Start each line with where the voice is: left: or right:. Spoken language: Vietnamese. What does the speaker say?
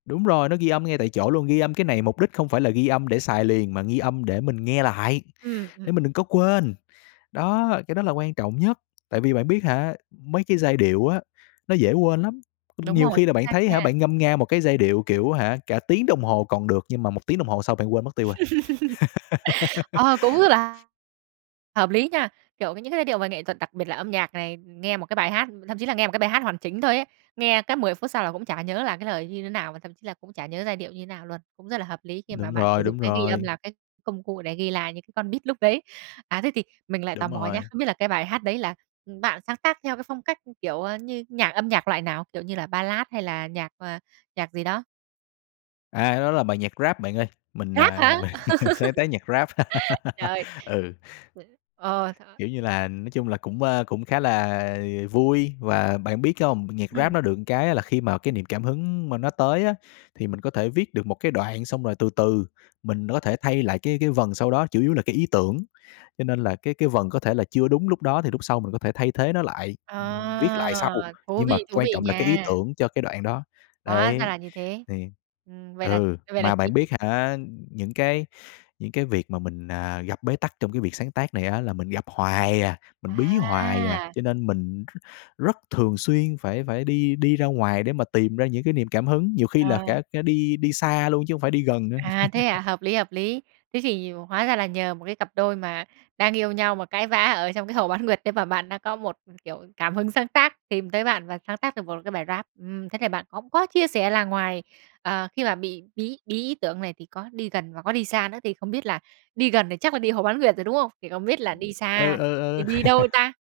left: Đúng rồi, nó ghi âm ngay tại chỗ luôn. Ghi âm cái này mục đích không phải là ghi âm để xài liền, mà ghi âm để mình nghe lại,
right: Ừm,
left: để
right: ừm.
left: mình đừng có quên. Đó, cái đó là quan trọng nhất. Tại vì bạn biết hả, mấy cái giai điệu á, nó dễ quên lắm.
right: Đúng
left: Nhiều
right: rồi,
left: khi là
right: chính
left: bạn
right: xác
left: thấy
right: nha.
left: hả, bạn ngâm nga một cái giai điệu, kiểu hả, cả tiếng đồng hồ còn được. Nhưng mà 1 tiếng đồng hồ sau bạn quên mất tiêu rồi.
right: Ờ, cũng rất là hợp lý nha. Kiểu, những cái giai điệu về nghệ thuật đặc biệt là âm nhạc này, nghe một cái bài hát thậm chí là nghe một cái bài hát hoàn chỉnh thôi ấy, nghe cái 10 phút sau là cũng chả nhớ là cái lời như thế nào, và thậm chí là cũng chả nhớ giai điệu như nào luôn. Cũng rất là hợp lý khi mà
left: Đúng
right: bạn sử
left: rồi,
right: dụng
left: đúng
right: cái ghi âm
left: rồi.
right: là cái công cụ để ghi lại những cái con beat lúc đấy. À, thế thì mình lại tò
left: Đúng
right: mò nhá.
left: rồi.
right: Không biết là cái bài hát đấy là, ừm, bạn sáng tác theo cái phong cách, kiểu, ơ, như nhạc âm nhạc loại nào, kiểu như là ballad hay là nhạc, ờ, nhạc gì đó?
left: À, cái đó là bài nhạc rap bạn ơi, mình,
right: Rap
left: à,
right: hả?
left: mình sáng tác nhạc rap.
right: Trời!
left: Ừ.
right: [unintelligible] Ờ, th
left: Kiểu như là, nói chung là cũng, a, cũng khá là vui. Và bạn biết không, nhạc rap
right: Ừm.
left: nó được cái là khi mà cái niềm cảm hứng mà nó tới á, thì mình có thể viết được một cái đoạn. Xong rồi từ từ mình đó thể thay lại cái cái vần sau đó, chủ yếu là cái ý tưởng. Cho nên là cái cái vần có thể là chưa đúng lúc đó, thì lúc sau mình có thể thay thế nó lại, ừm, viết
right: Ờ,
left: lại sau.
right: thú
left: Nhưng mà
right: vị, thú
left: quan
right: vị
left: trọng là cái ý
right: nha.
left: tưởng cho cái đoạn đó.
right: Hóa ra
left: Đấy.
right: là như thế.
left: Thì
right: Ừm, vậy là
left: ừ,
right: vậy là
left: mà bạn
right: [unintelligible]
left: biết hả, những cái những cái việc mà mình, à, gặp bế tắc trong cái việc sáng tác này á, là mình gặp hoài à, mình bí hoài à.
right: À!
left: Cho nên mình r rất thường xuyên phải phải đi đi ra ngoài để mà tìm ra những cái niềm cảm hứng. Nhiều khi là
right: À.
left: cả cả đi đi xa luôn chứ không phải đi gần nữa.
right: À, thế hả? Hợp lý, hợp lý. Thế thì hóa ra là nhờ một cái cặp đôi mà đang yêu nhau, mà cãi vã ở trong cái hồ Bán Nguyệt đấy, mà bạn đang có một, kiểu, cảm hứng sáng tác, tìm tới bạn và sáng tác được một cái bài rap. Ừm, thế thì bạn cũng có chia sẻ là ngoài, ờ, khi mà bị bí bí ý tưởng này, thì có đi gần và có đi xa nữa. Thì không biết là đi gần thì chắc là đi hồ Bán Nguyệt rồi, đúng không? Thì không biết là
left: Ừ,
right: đi
left: ừ,
right: xa thì
left: ừ.
right: đi đâu ta?